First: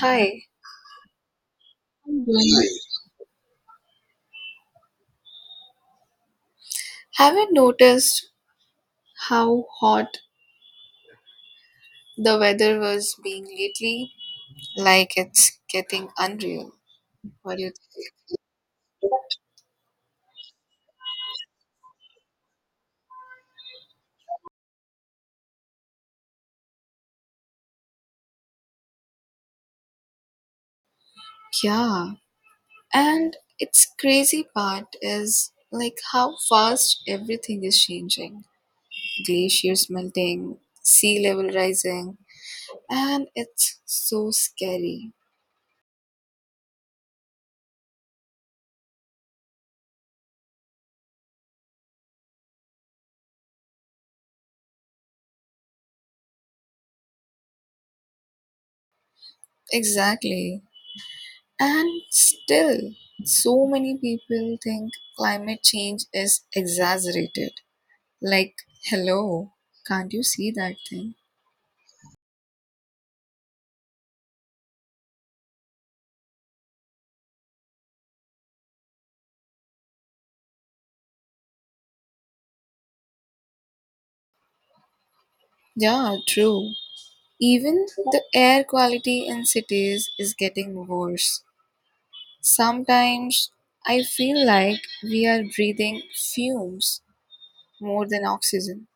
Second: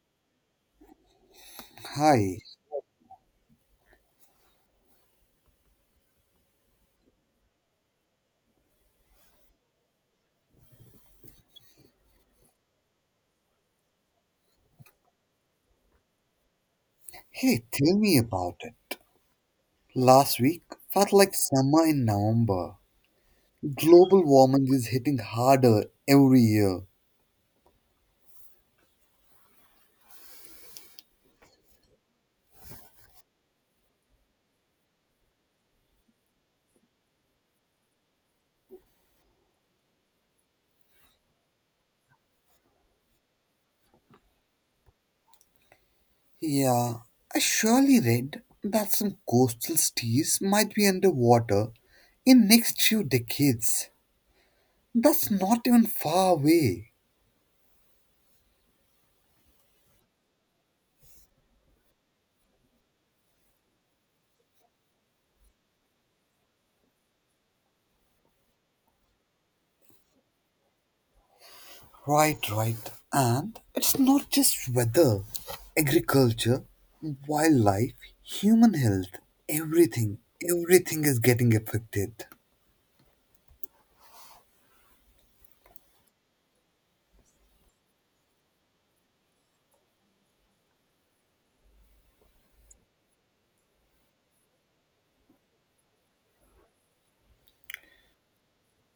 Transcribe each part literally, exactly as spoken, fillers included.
Hi, Hi. I have not noticed how hot the weather was being lately? Like it's getting unreal. What do Hey, you tell me think? about it. Last week felt like summer in November. Global warming is hitting harder every year. Yeah, and its crazy part is like how fast everything is changing. Glaciers melting, sea level rising, and it's so scary. Yeah, I surely read that some coastal cities might be underwater in next few decades. That's not even far away. Exactly. And still, so many people think climate change is exaggerated. Like, hello, can't you see that thing? Right, right. And it's not just weather, agriculture, wildlife, human health, everything, everything is getting affected. Yeah, true. Even the air quality in cities is getting worse. Sometimes I feel like we are breathing fumes more than oxygen.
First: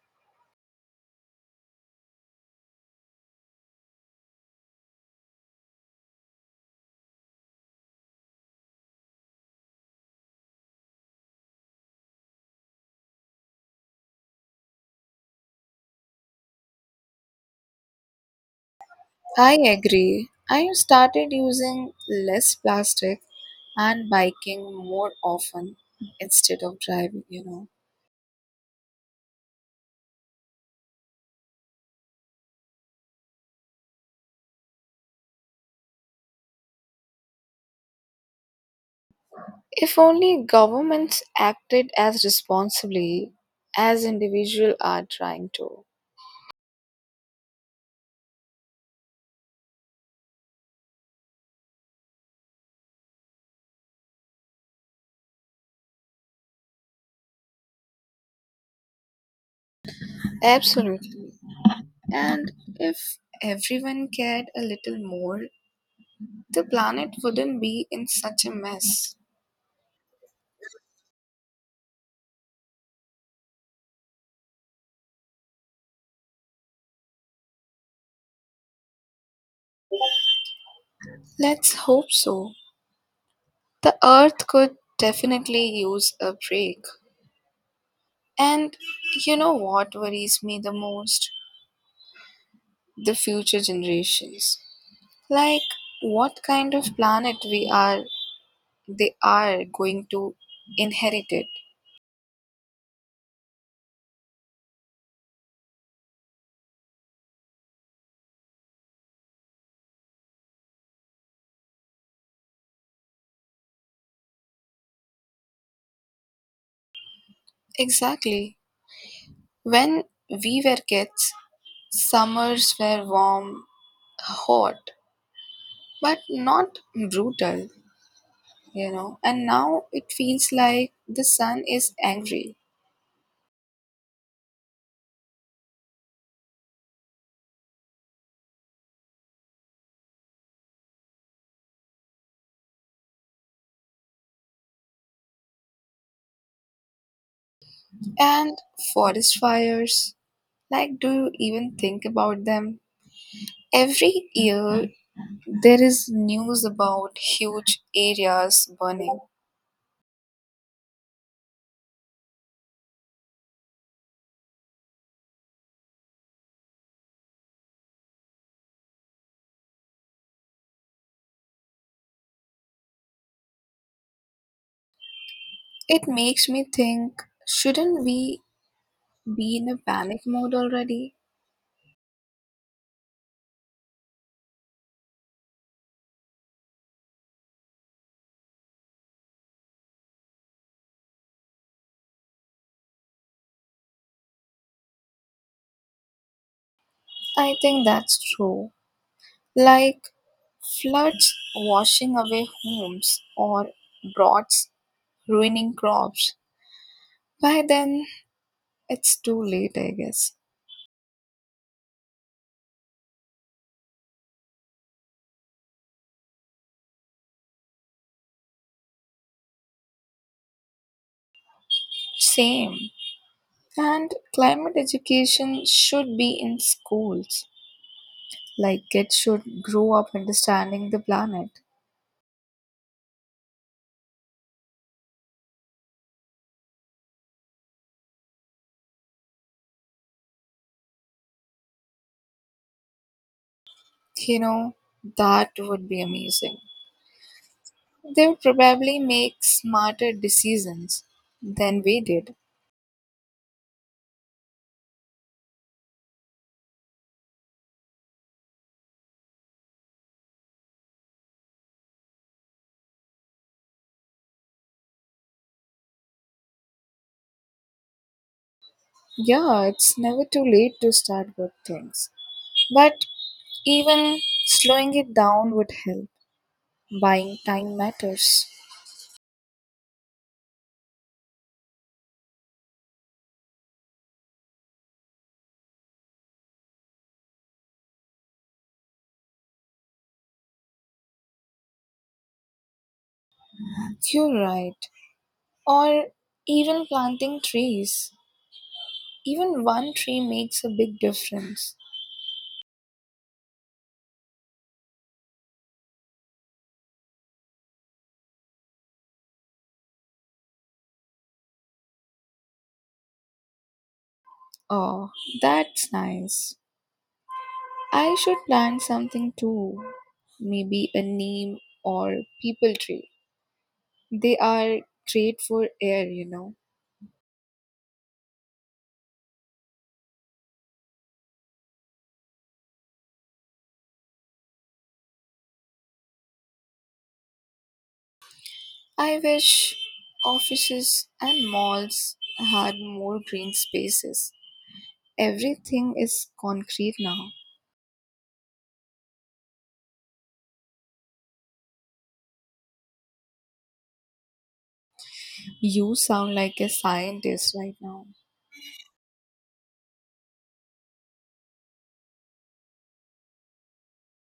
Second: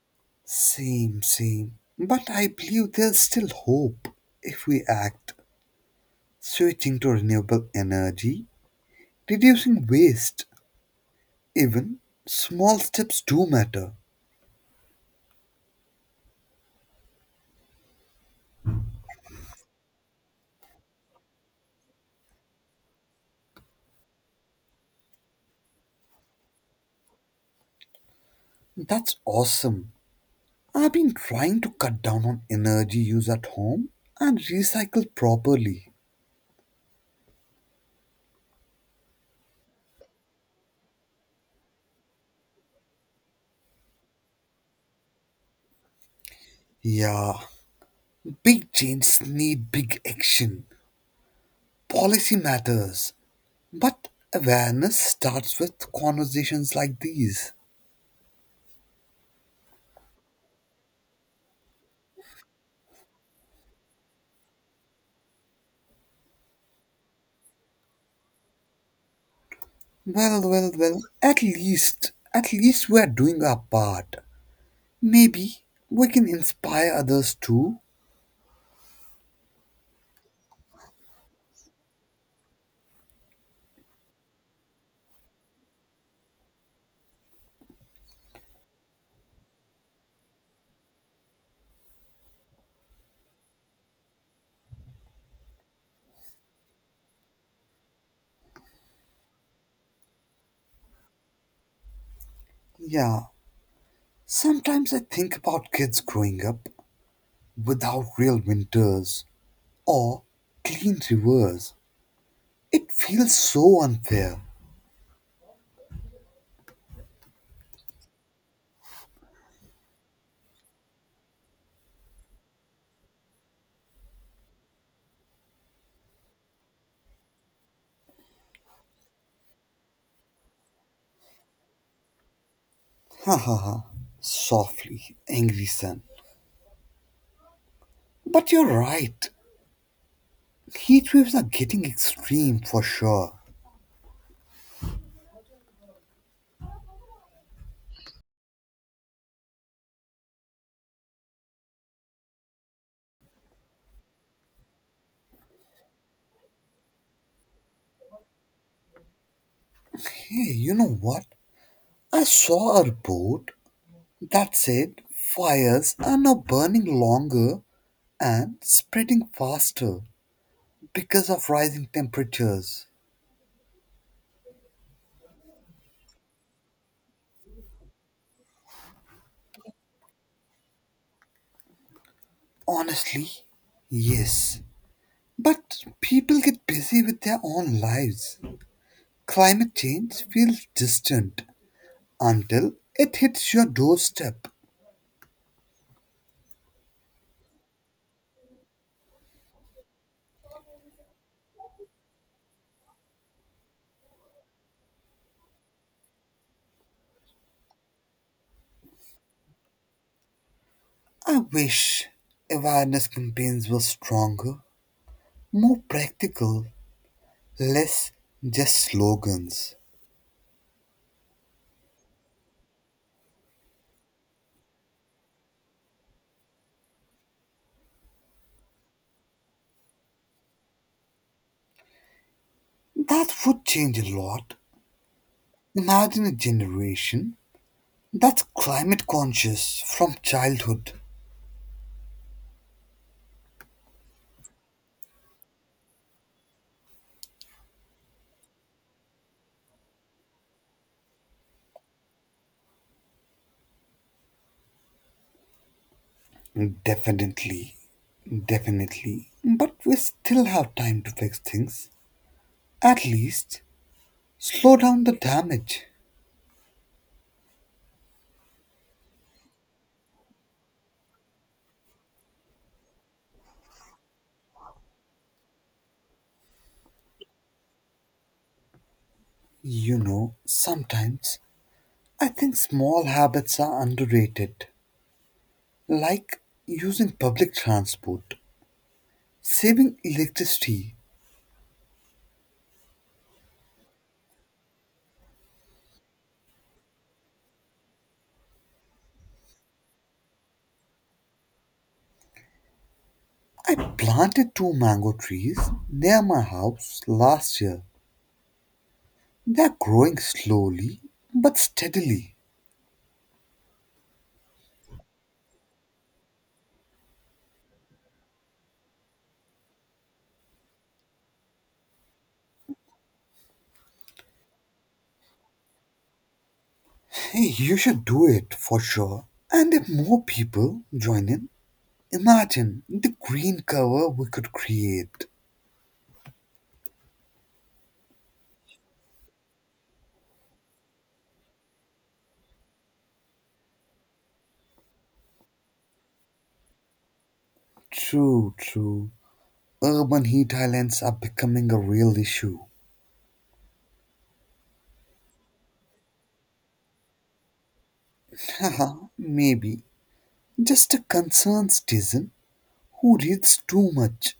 Same, same. But I believe there's still hope if we act, switching to renewable energy, reducing waste. Even small steps do matter. I agree. I started using less plastic and biking more often instead of driving, you know. That's awesome. I've been trying to cut down on energy use at home and recycle properly. If only governments acted as responsibly as individuals are trying to. Yeah, big changes need big action. Policy matters. But awareness starts with conversations like these. Absolutely. And if everyone cared a little more, the planet wouldn't be in such a mess. Well, well, well, at least, at least we are doing our part. Maybe we can inspire others too. Let's hope so. The earth could definitely use a break. And you know what worries me the most? The future generations. Like what kind of planet we are they are going to inherit it. Yeah, sometimes I think about kids growing up without real winters or clean rivers. It feels so unfair. Exactly. When we were kids, summers were warm, hot, but not brutal, you know. And now it feels like the sun is angry. Ha ha ha. Softly, angry son. But you're right. Heat waves are getting extreme for sure. And forest fires, like, do you even think about them? Every year, there is news about huge areas burning. Hey, you know what? I saw a report that said, fires are now burning longer and spreading faster because of rising temperatures. It makes me think, shouldn't we be in a panic mode already? Honestly, yes. But people get busy with their own lives. Climate change feels distant until it hits your doorstep. I think that's true. Like, floods washing away homes or droughts ruining crops. By then, it's too late, I guess. I wish awareness campaigns were stronger, more practical, less just slogans. Same. And climate education should be in schools. Like kids should grow up understanding the planet. That would change a lot. Imagine a generation that's climate conscious from childhood. You know, that would be amazing. They would probably make smarter decisions than we did. Definitely, definitely. But we still have time to fix things. At least, slow down the damage. Yeah, it's never too late to start good things. But even slowing it down would help. Buying time matters. You know, sometimes I think small habits are underrated, like using public transport, saving electricity. You're right. Or even planting trees. Even one tree makes a big difference. I planted two mango trees near my house last year. They're growing slowly but steadily. Oh, that's nice. I should plant something too. Maybe a neem or people tree. They are great for air, you know. Hey, you should do it for sure. And if more people join in, imagine the green cover we could create. I wish offices and malls had more green spaces. Everything is concrete now. True, true. Urban heat islands are becoming a real issue. You sound like a scientist right now. Haha, maybe. Just a concerned citizen who reads too much.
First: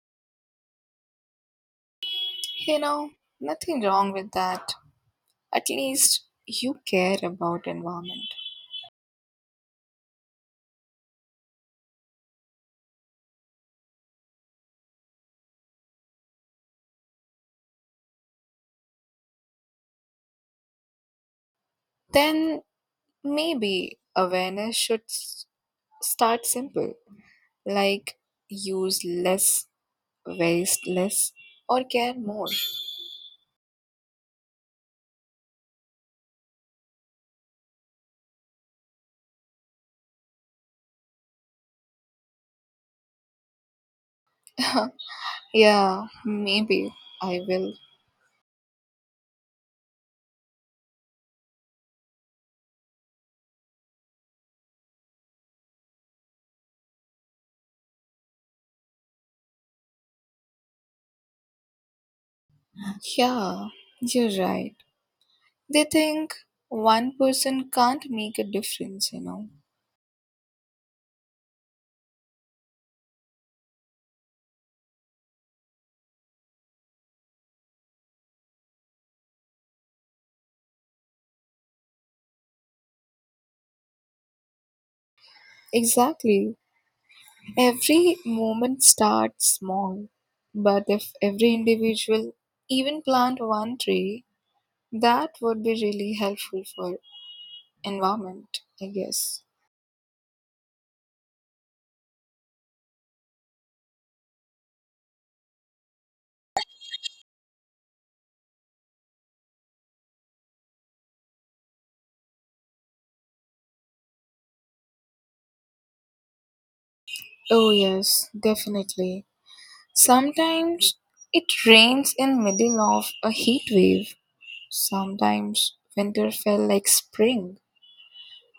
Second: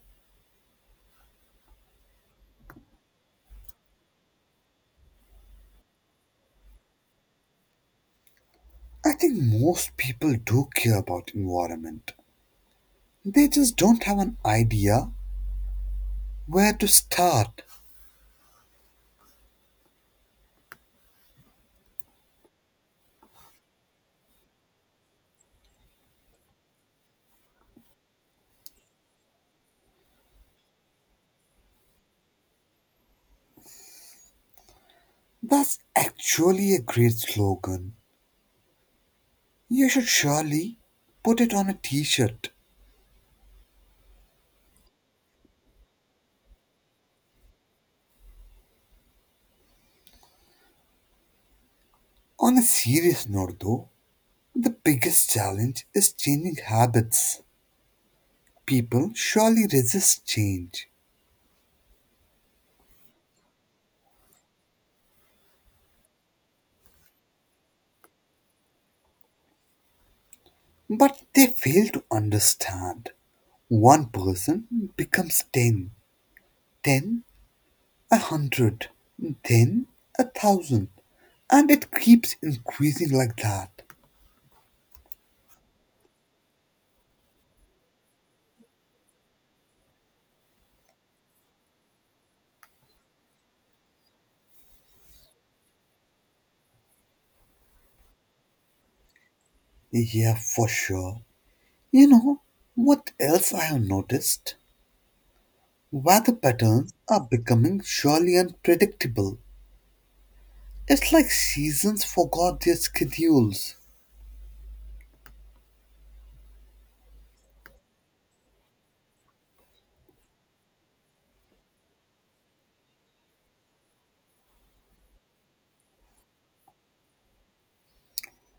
You know, nothing wrong with that. At least you care about environment. I think most people do care about environment. They just don't have an idea where to start. Then maybe awareness should s- start simple, like use less, waste less, or care more. That's actually a great slogan. You should surely put it on a t shirt. yeah, maybe I will. On a serious note, though, the biggest challenge is changing habits. People surely resist change, Yeah, you're right. They think one person can't make a difference, you know. but they fail to understand. One person becomes ten, ten, a hundred, then a thousand, and it keeps increasing like that. Exactly. Every movement starts small, but if every individual even plant one tree, that would be really helpful for environment, I guess. Yeah, for sure. You know what else I have noticed? Weather patterns are becoming surely unpredictable. It's like seasons forgot their schedules. Oh yes, definitely. Sometimes it rains in middle of a heat wave. Sometimes winter felt like spring.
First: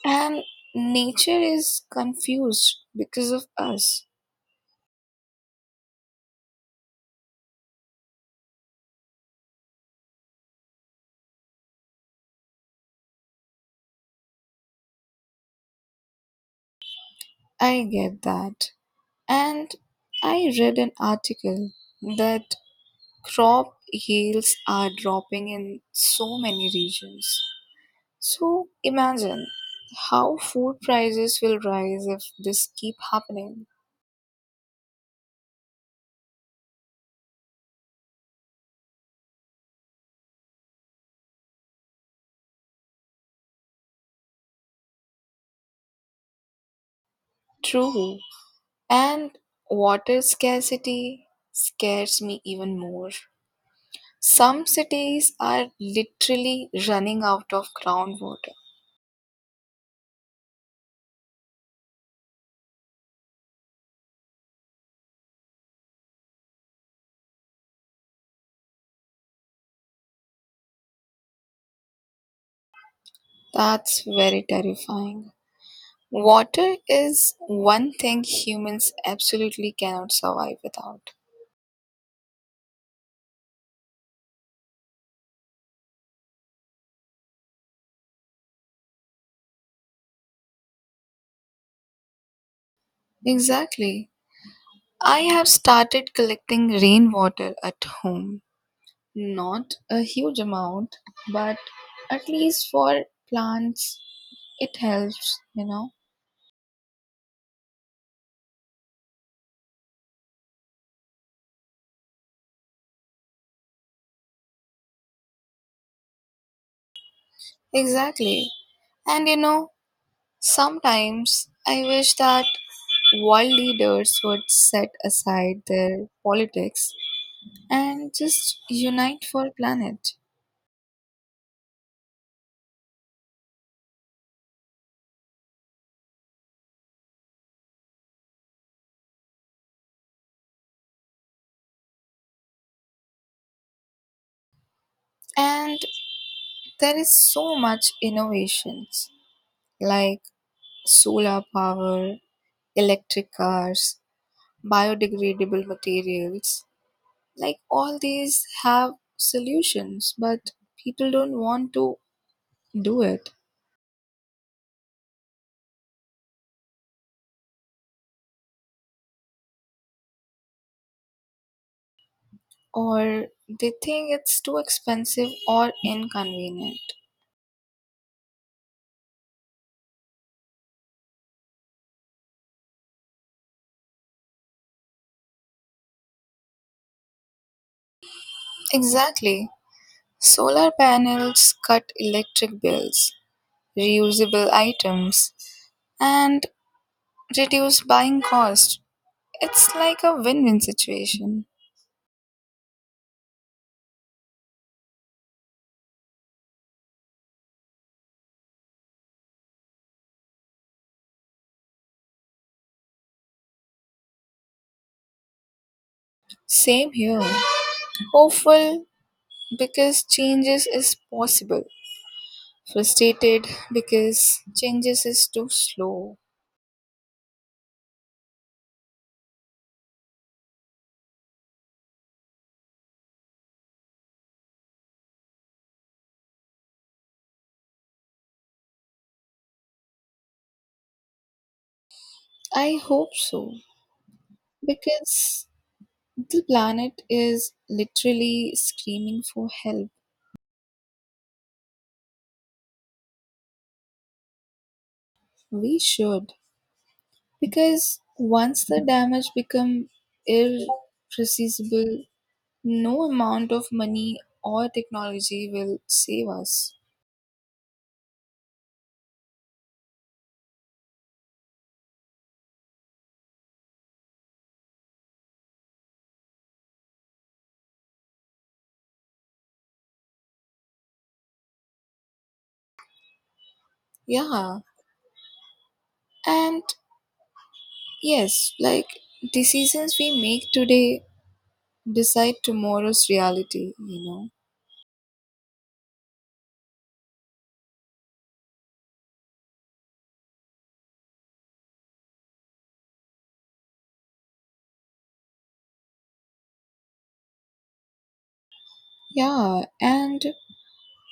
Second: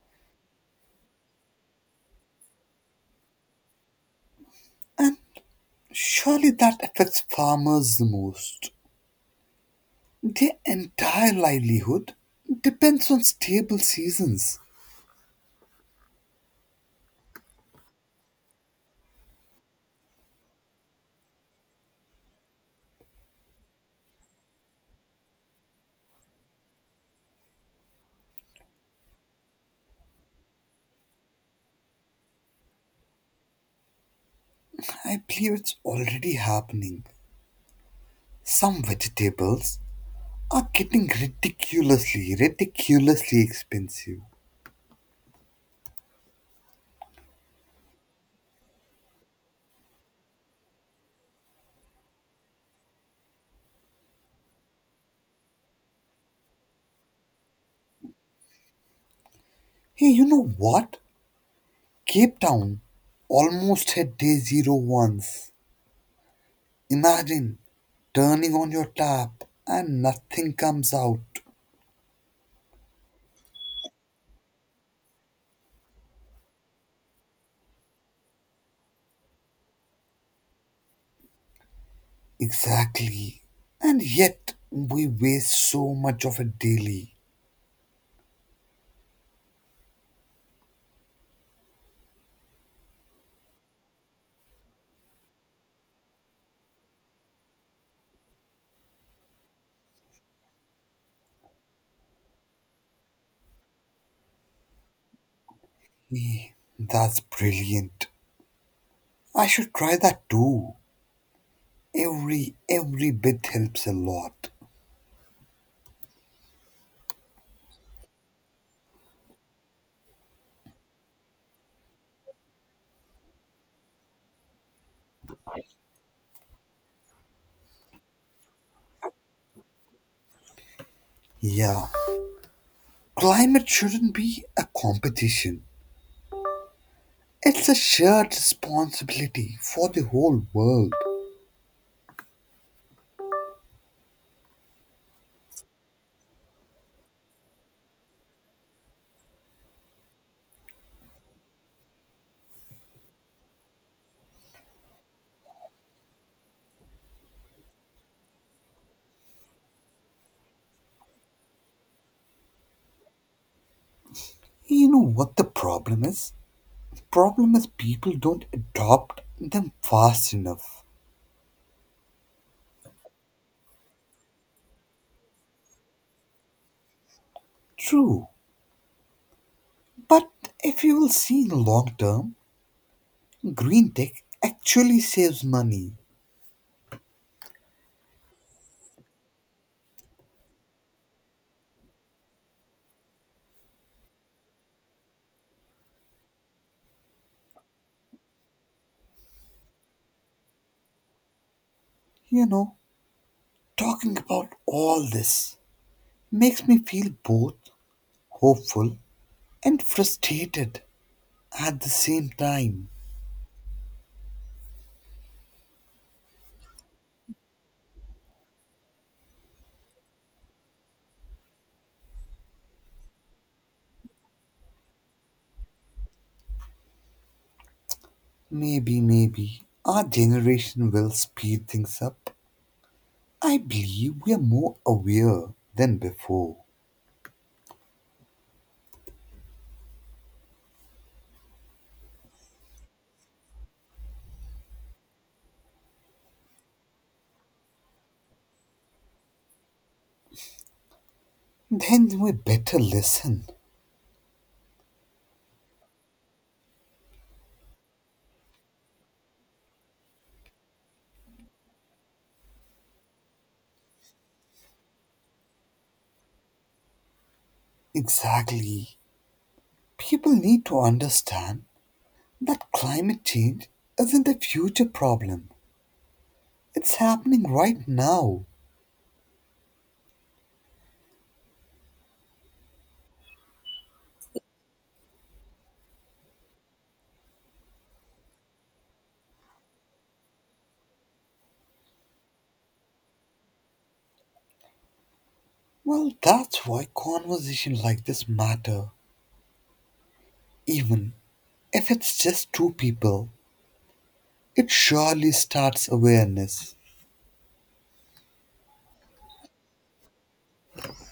And nature is confused because of us. And surely that affects farmers the most. Their entire livelihood depends on stable seasons. I get that. And I read an article that crop yields are dropping in so many regions. So imagine how food prices will rise if this keep happening. I believe it's already happening. Some vegetables are getting ridiculously, ridiculously expensive. True. And water scarcity scares me even more. Some cities are literally running out of groundwater. Hey, you know what? Cape Town almost hit day zero once. Imagine turning on your tap and nothing comes out. That's very terrifying. Water is one thing humans absolutely cannot survive without. Exactly. And yet we waste so much of it daily. Exactly. I have started collecting rainwater at home. Not a huge amount, but at least for plants, it helps, you know. Eh, that's brilliant. I should try that too. Every every bit helps a lot. Exactly. And you know, sometimes I wish that world leaders would set aside their politics and just unite for planet. Yeah. Climate shouldn't be a competition. It's a shared responsibility for the whole world. And there is so much innovations like solar power, electric cars, biodegradable materials. Like all these have solutions, but people don't want to do it, You know what the problem is? The problem is people don't adopt them fast enough. or they think it's too expensive or inconvenient. True, but if you will see in the long term, green tech actually saves money. Exactly. Solar panels cut electric bills, reusable items, and reduce buying cost. It's like a win win situation. You know, talking about all this makes me feel both hopeful and frustrated at the same time. Same here. Hopeful because changes is possible. Frustrated because changes is too slow. Maybe, maybe our generation will speed things up. I believe we are more aware than before. I hope so because the planet is literally screaming for help. Then we better listen. We should, because once the damage become irreversible, no amount of money or technology will save us. Exactly. People need to understand that climate change isn't a future problem, it's happening right now. Yeah, and yes, like decisions we make today decide tomorrow's reality, you know. Well, that's why conversations like this matter. Even if it's just two people, it surely starts awareness. Yeah, and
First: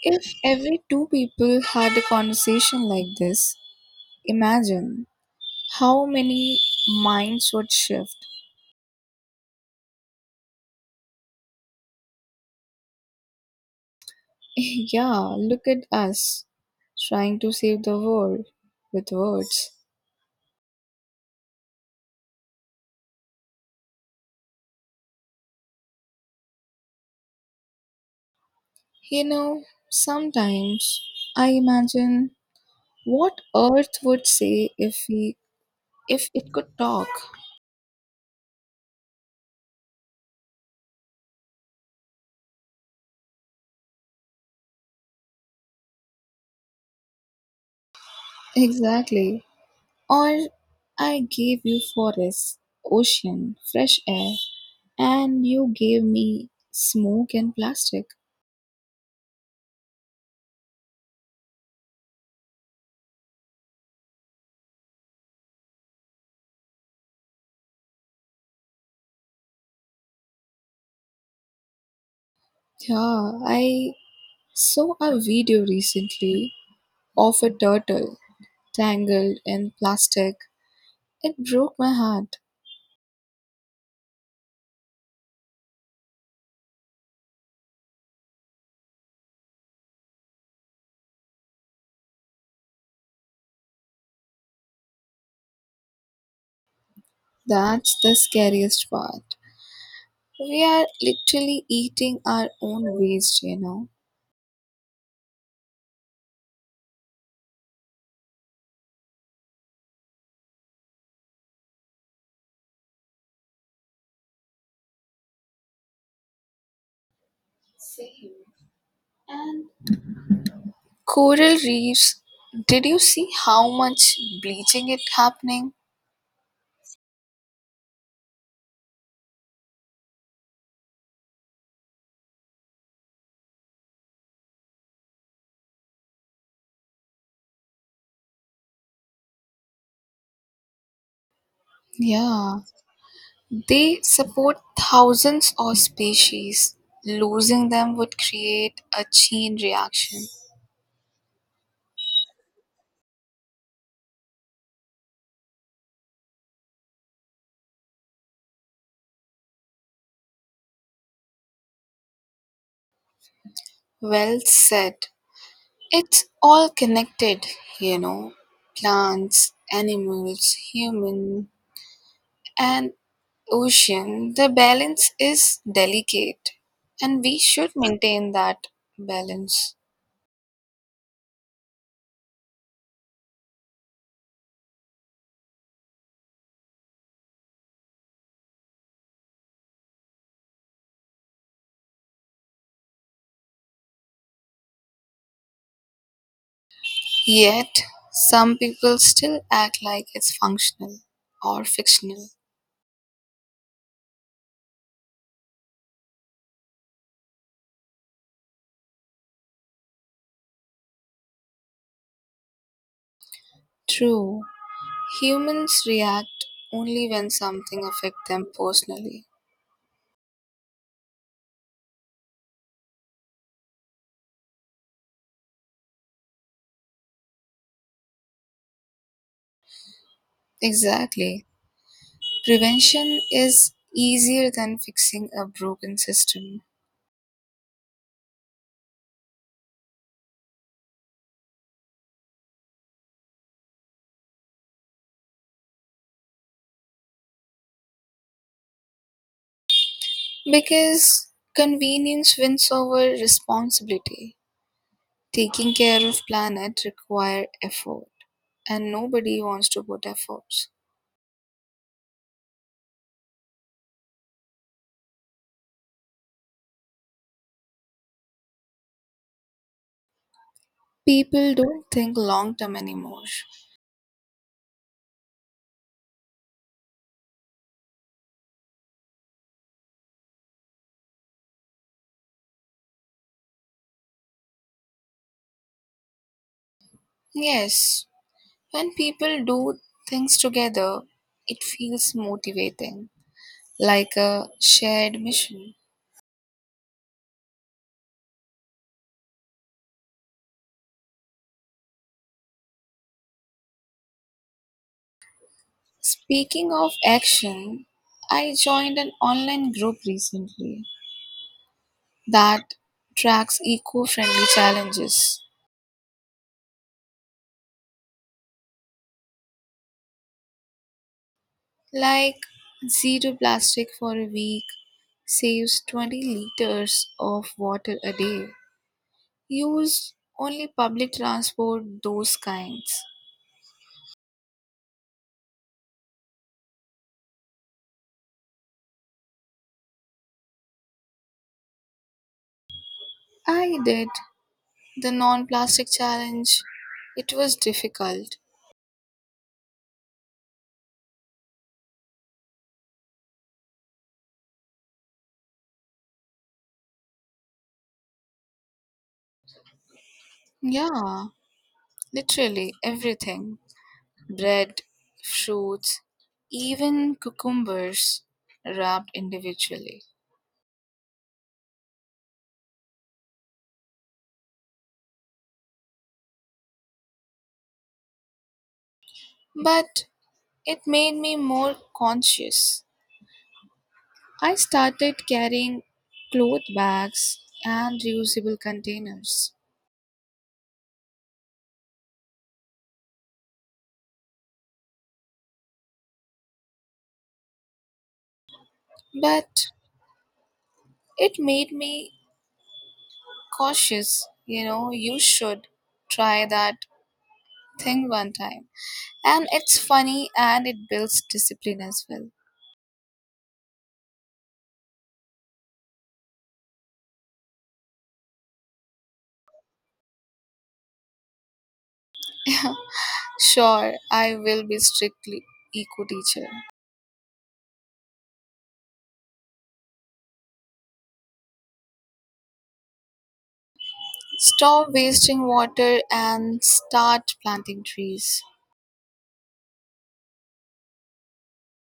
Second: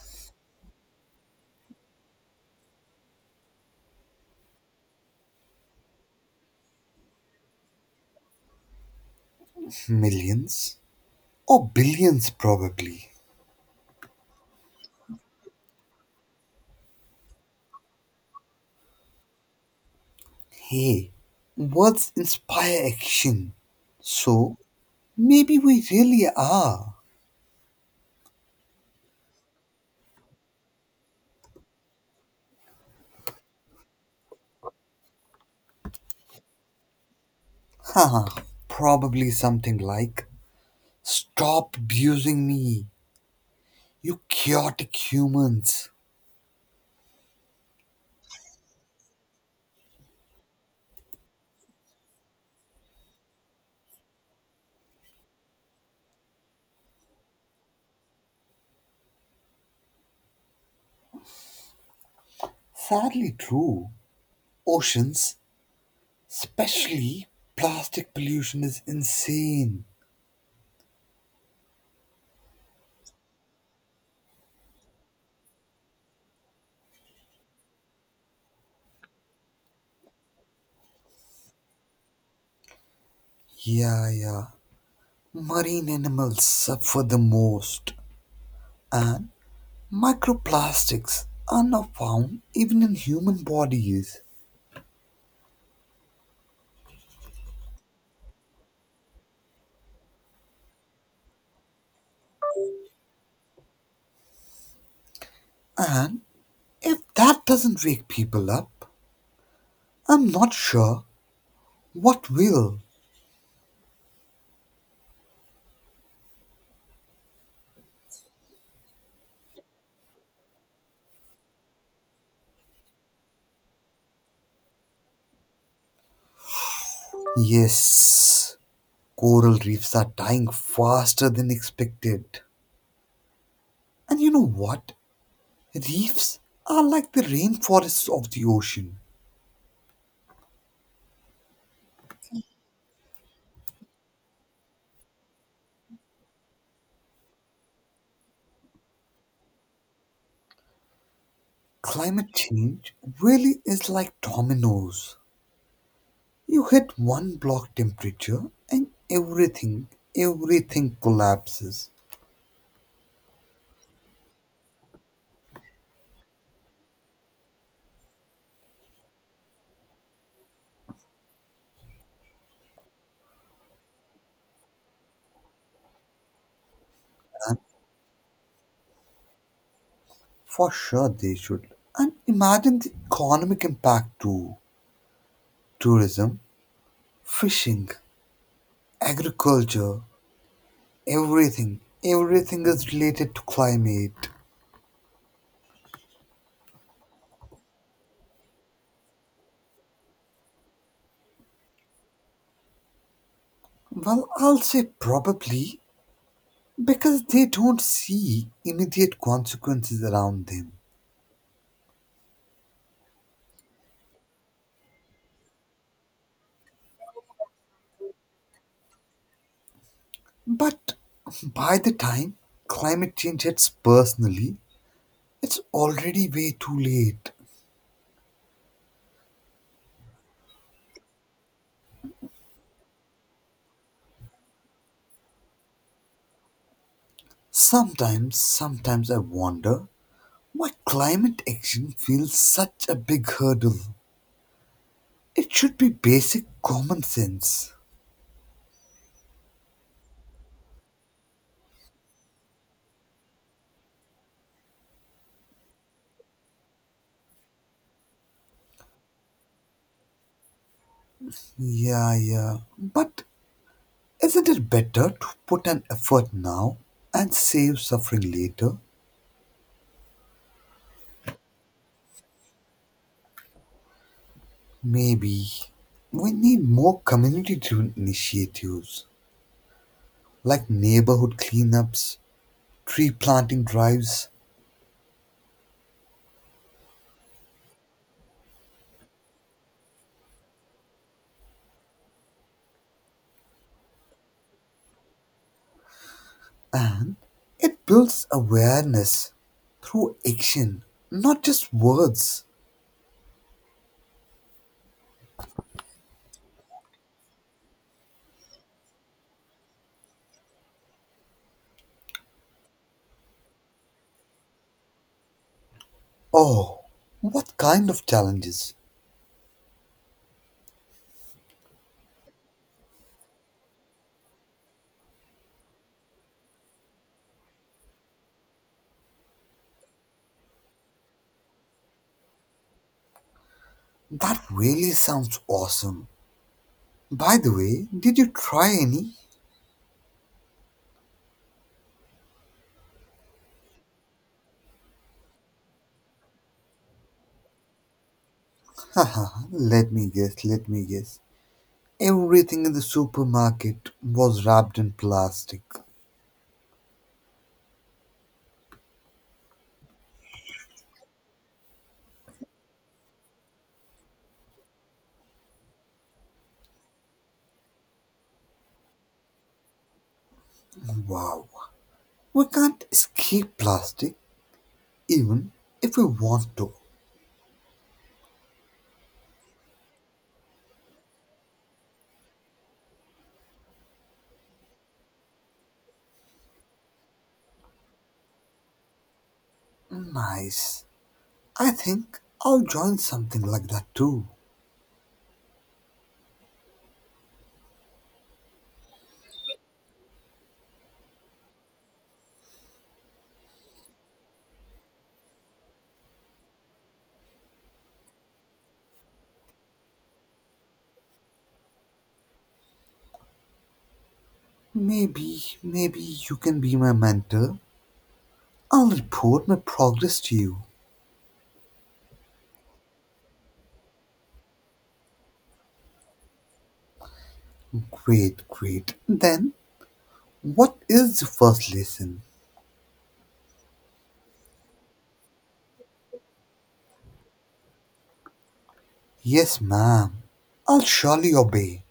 if every two people had a conversation like this, imagine how many minds would shift. Millions? Or billions, probably. yeah, look at us trying to save the world with words. Hey, words inspire action. So, maybe we really are. You know, sometimes I imagine what earth would say if we if it could talk. Haha, probably something like stop abusing me, you chaotic humans. Exactly. Or I gave you forests, ocean, fresh air, and you gave me smoke and plastic. Sadly true. Oceans, especially plastic pollution, is insane. Yeah, I saw a video recently of a turtle tangled in plastic. It broke my heart. Yeah, yeah. Marine animals suffer the most, and microplastics are now found even in human bodies. That's the scariest part. We are literally eating our own waste, you know. And if that doesn't wake people up, I'm not sure what will. Same. And coral reefs, did you see how much bleaching it happening? Yes, coral reefs are dying faster than expected. And you know what? Reefs are like the rainforests of the ocean. Yeah, they support thousands of species. Losing them would create a chain reaction. Climate change really is like dominoes. You hit one block temperature and everything, everything collapses. Well said. It's all connected, you know. Plants, animals, human, and ocean. The balance is delicate, and we should maintain that balance. For sure they should. And imagine the economic impact too. Tourism, fishing, agriculture, everything, everything is related to climate. Yet, some people still act like it's functional or fictional. Well, I'll say probably because they don't see immediate consequences around them. True. Humans react only when something affects them personally. But by the time climate change hits personally, it's already way too late. Exactly. Prevention is easier than fixing a broken system, Sometimes, sometimes I wonder why climate action feels such a big hurdle. It should be basic common sense. because convenience wins over responsibility. Taking care of planet require effort, and nobody wants to put efforts. Yeah, yeah. But isn't it better to put an effort now and save suffering later? People don't think long term anymore. Maybe we need more community driven initiatives like neighborhood cleanups, tree planting drives, Yes, when people do things together, it feels motivating, like a shared mission. and it builds awareness through action, not just words. Speaking of action, I joined an online group recently that tracks eco friendly challenges Oh, what kind of challenges? like zero plastic for a week, saves twenty liters of water a day, use only public transport, those kinds. That really sounds awesome. By the way, did you try any? I did the non plastic challenge, it was difficult. Haha, let me guess, let me guess. Everything in the supermarket was wrapped in plastic. Yeah, literally everything. Bread, fruits, even cucumbers wrapped individually. Wow. We can't escape plastic even if we want to. But it made me more conscious. I started carrying cloth bags and reusable containers. Nice. I think I'll join something like that too. But it made me cautious. You know, you should try that thing one time. And it's funny, and it builds discipline as well. Maybe, maybe you can be my mentor. I'll report my progress to you. sure, I will be strictly eco teacher. Great, great. Then, what is the first lesson? Stop wasting water and start planting trees. Yes, ma'am. I'll surely obey.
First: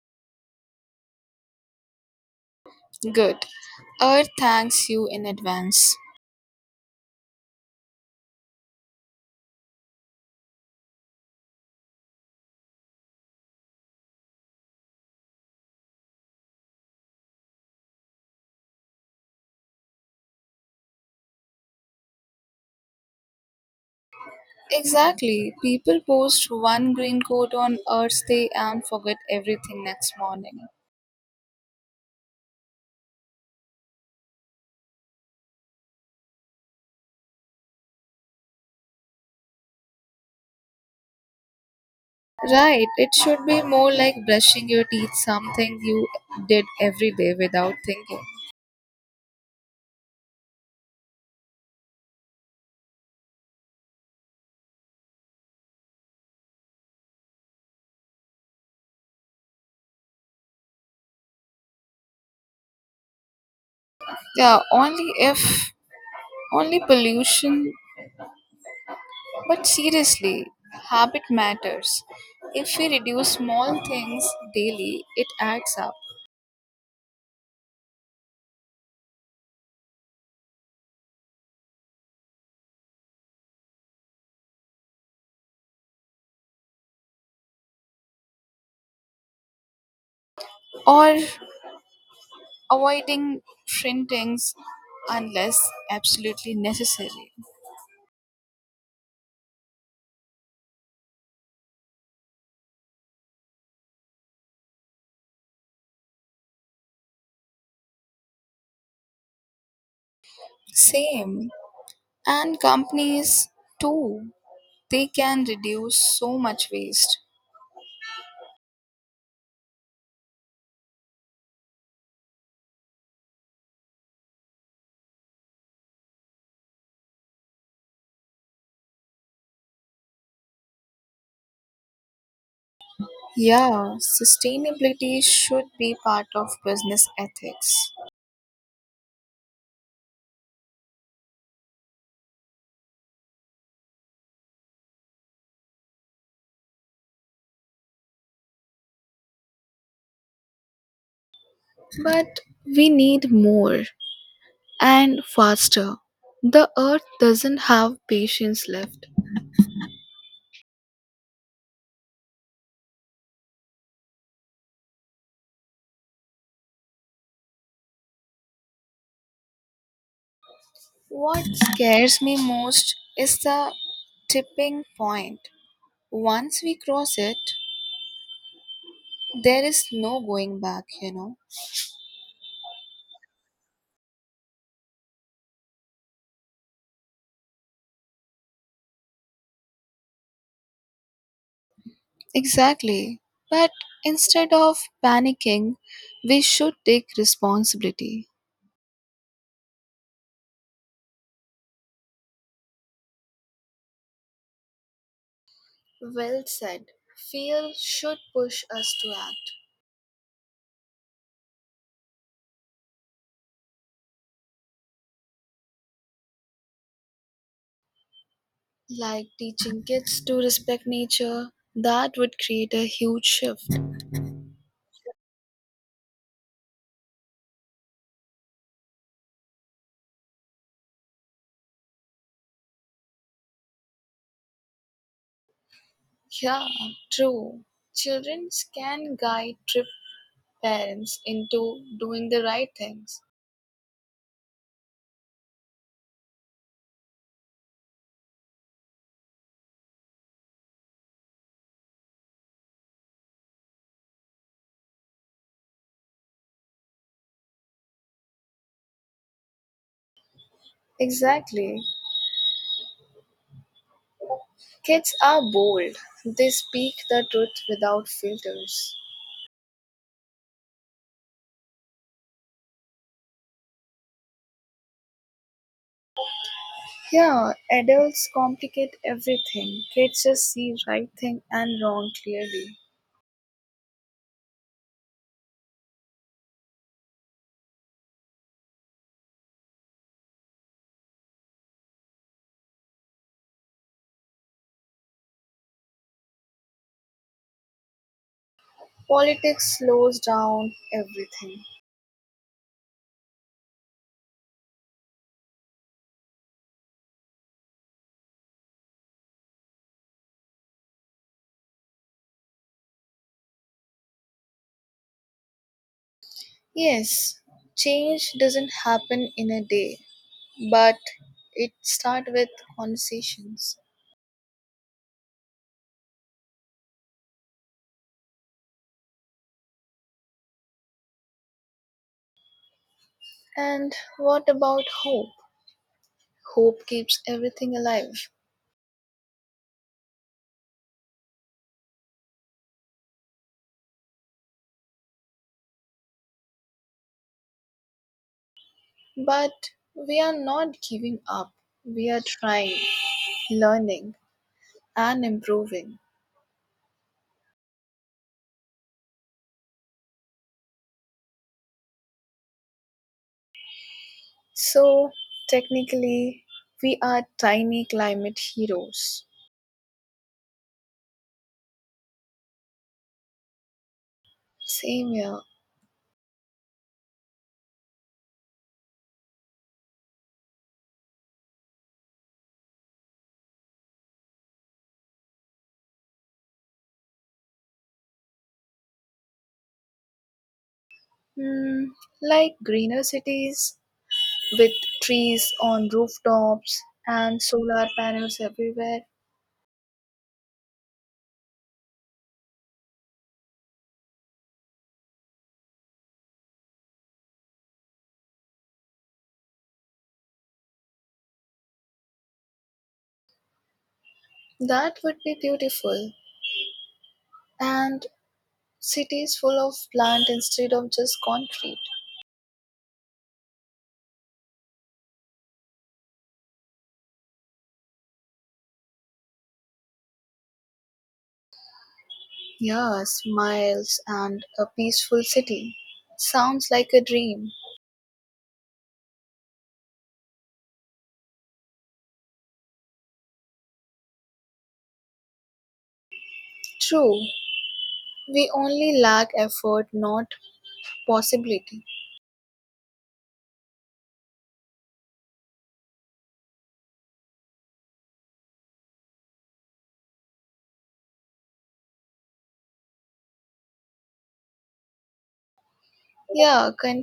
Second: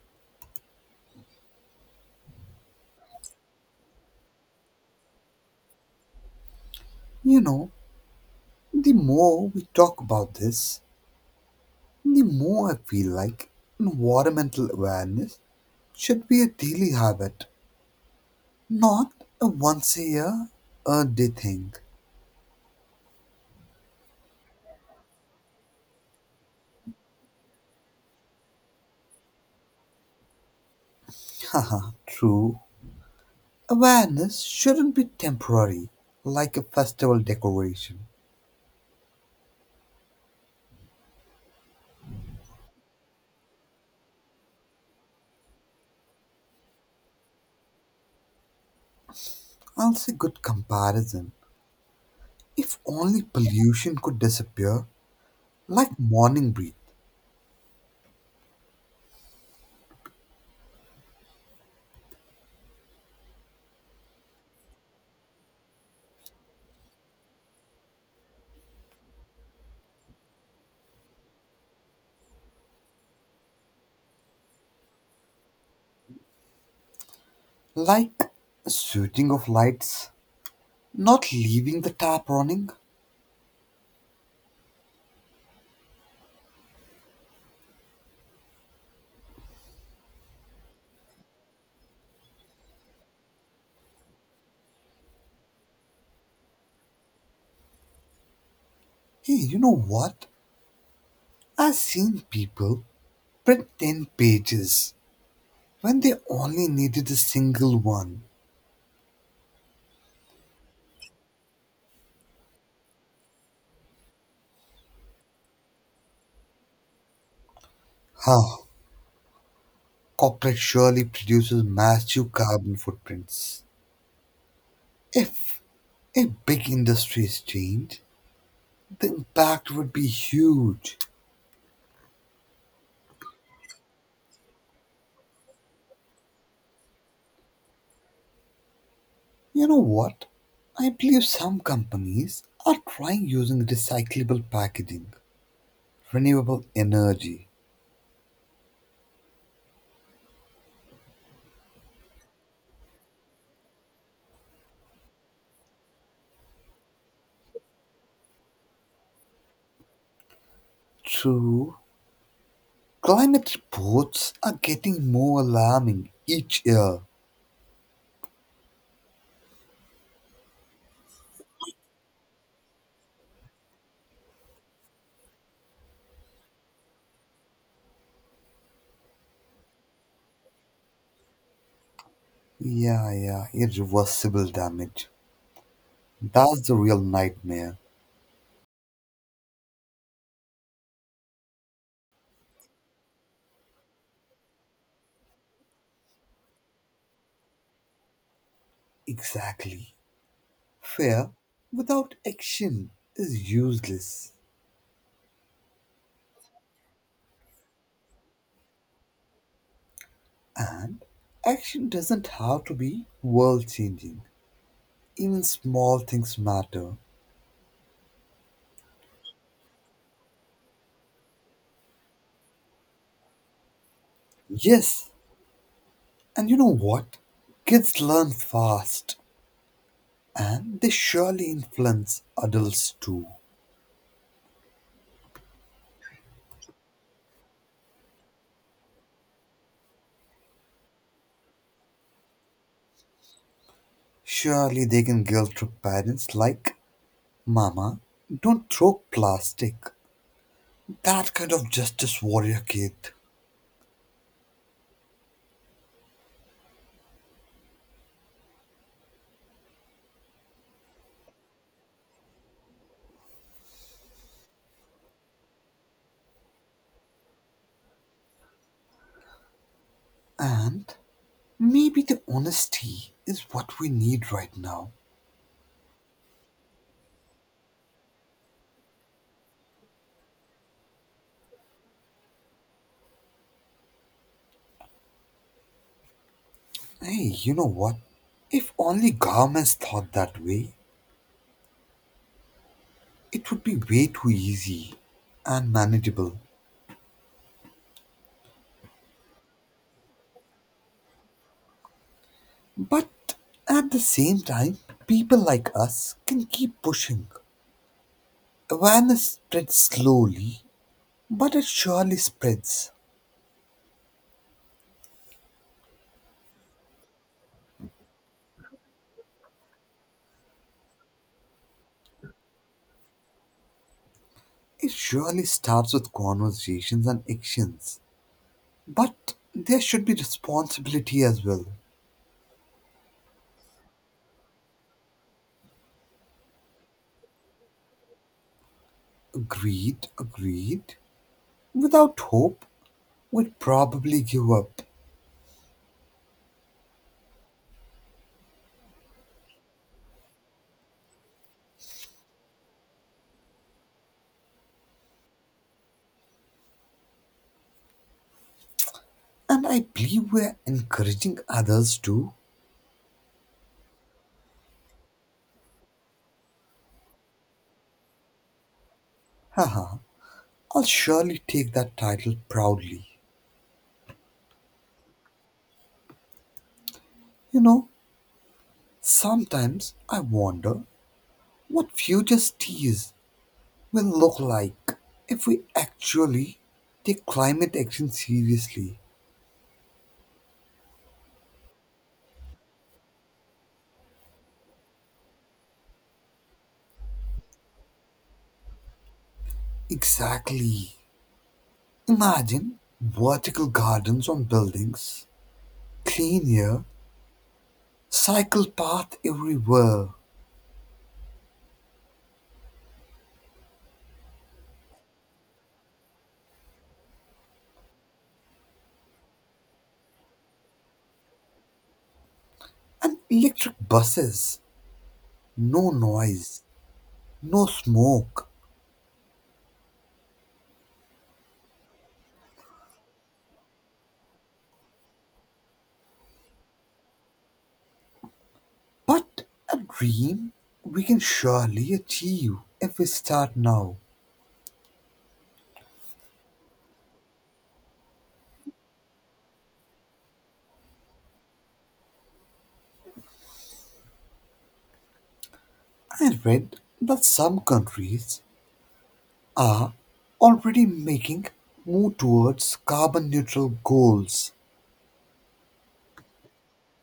Good. Earth thanks you in advance. You know, the more we talk about this, the more I feel like environmental awareness should be a daily habit. Not a once a year a day thing. Exactly. People post one green coat on Earth Day and forget everything next morning. Haha, true. Awareness shouldn't be temporary, like a festival decoration. Right. It should be more like brushing your teeth, something you did every day without thinking. Also, good comparison. If only pollution could disappear, like morning breath, Yeah, only if only pollution. But seriously, habit matters. If we reduce small things daily, it adds up. like a switching of lights, not leaving the tap running. Or avoiding printings unless absolutely necessary. Hey, you know what? I've seen people print ten pages when they only needed a single one. Same. And companies too, they can reduce so much waste. Huh. Corporate surely produces massive carbon footprints. If a big industry is changed, the impact would be huge. Yeah, sustainability should be part of business ethics. You know what? I believe some companies are trying using recyclable packaging, renewable energy. But we need more and faster. The earth doesn't have patience left. True, climate reports are getting more alarming each year. What scares me most is the tipping point. Once we cross it, there is no going back, you know. Yeah, yeah, irreversible damage. That's the real nightmare. Exactly. But instead of panicking, we should take responsibility. Exactly. Fear without action is useless, Well said. Fear should push us to act. and action doesn't have to be world changing. Even small things matter. Like teaching kids to respect nature, that would create a huge shift. Yes, and you know what? Kids learn fast, and they surely influence adults too. Yeah, true. Children can guide trip parents into doing the right things. Surely they can guilt trip parents like, Mama, don't throw plastic. That kind of justice warrior kid. Exactly. Kids are bold, they speak the truth without filters. And maybe the honesty is what we need right now. Yeah, adults complicate everything. Kids just see right thing and wrong clearly. Hey, you know what? If only governments thought that way, it would be way too easy and manageable. Politics slows down everything. But at the same time, people like us can keep pushing. Awareness spreads slowly, but it surely spreads. Yes, change doesn't happen in a day, but it starts with conversations. It surely starts with conversations and actions. But there should be responsibility as well. And what about hope? Hope keeps everything alive. Agreed, agreed. Without hope, we'd probably give up. But we are not giving up. We are trying, learning, and improving. And I believe we're encouraging others to. So technically, we are tiny climate heroes. Haha, I'll surely take that title proudly. Same here. You know, sometimes I wonder what future cities will look like if we actually take climate action seriously. Hmm, like greener cities with trees on rooftops and solar panels everywhere. Exactly. Imagine vertical gardens on buildings, clean air, cycle path everywhere, That would be beautiful. And cities full of plant instead of just concrete. and electric buses. No noise, no smoke, Yeah, smiles and a peaceful city. Sounds like a dream. but a dream we can surely achieve if we start now. True, we only lack effort, not possibility. I read that some countries already making move towards carbon neutral goals. Yeah, con-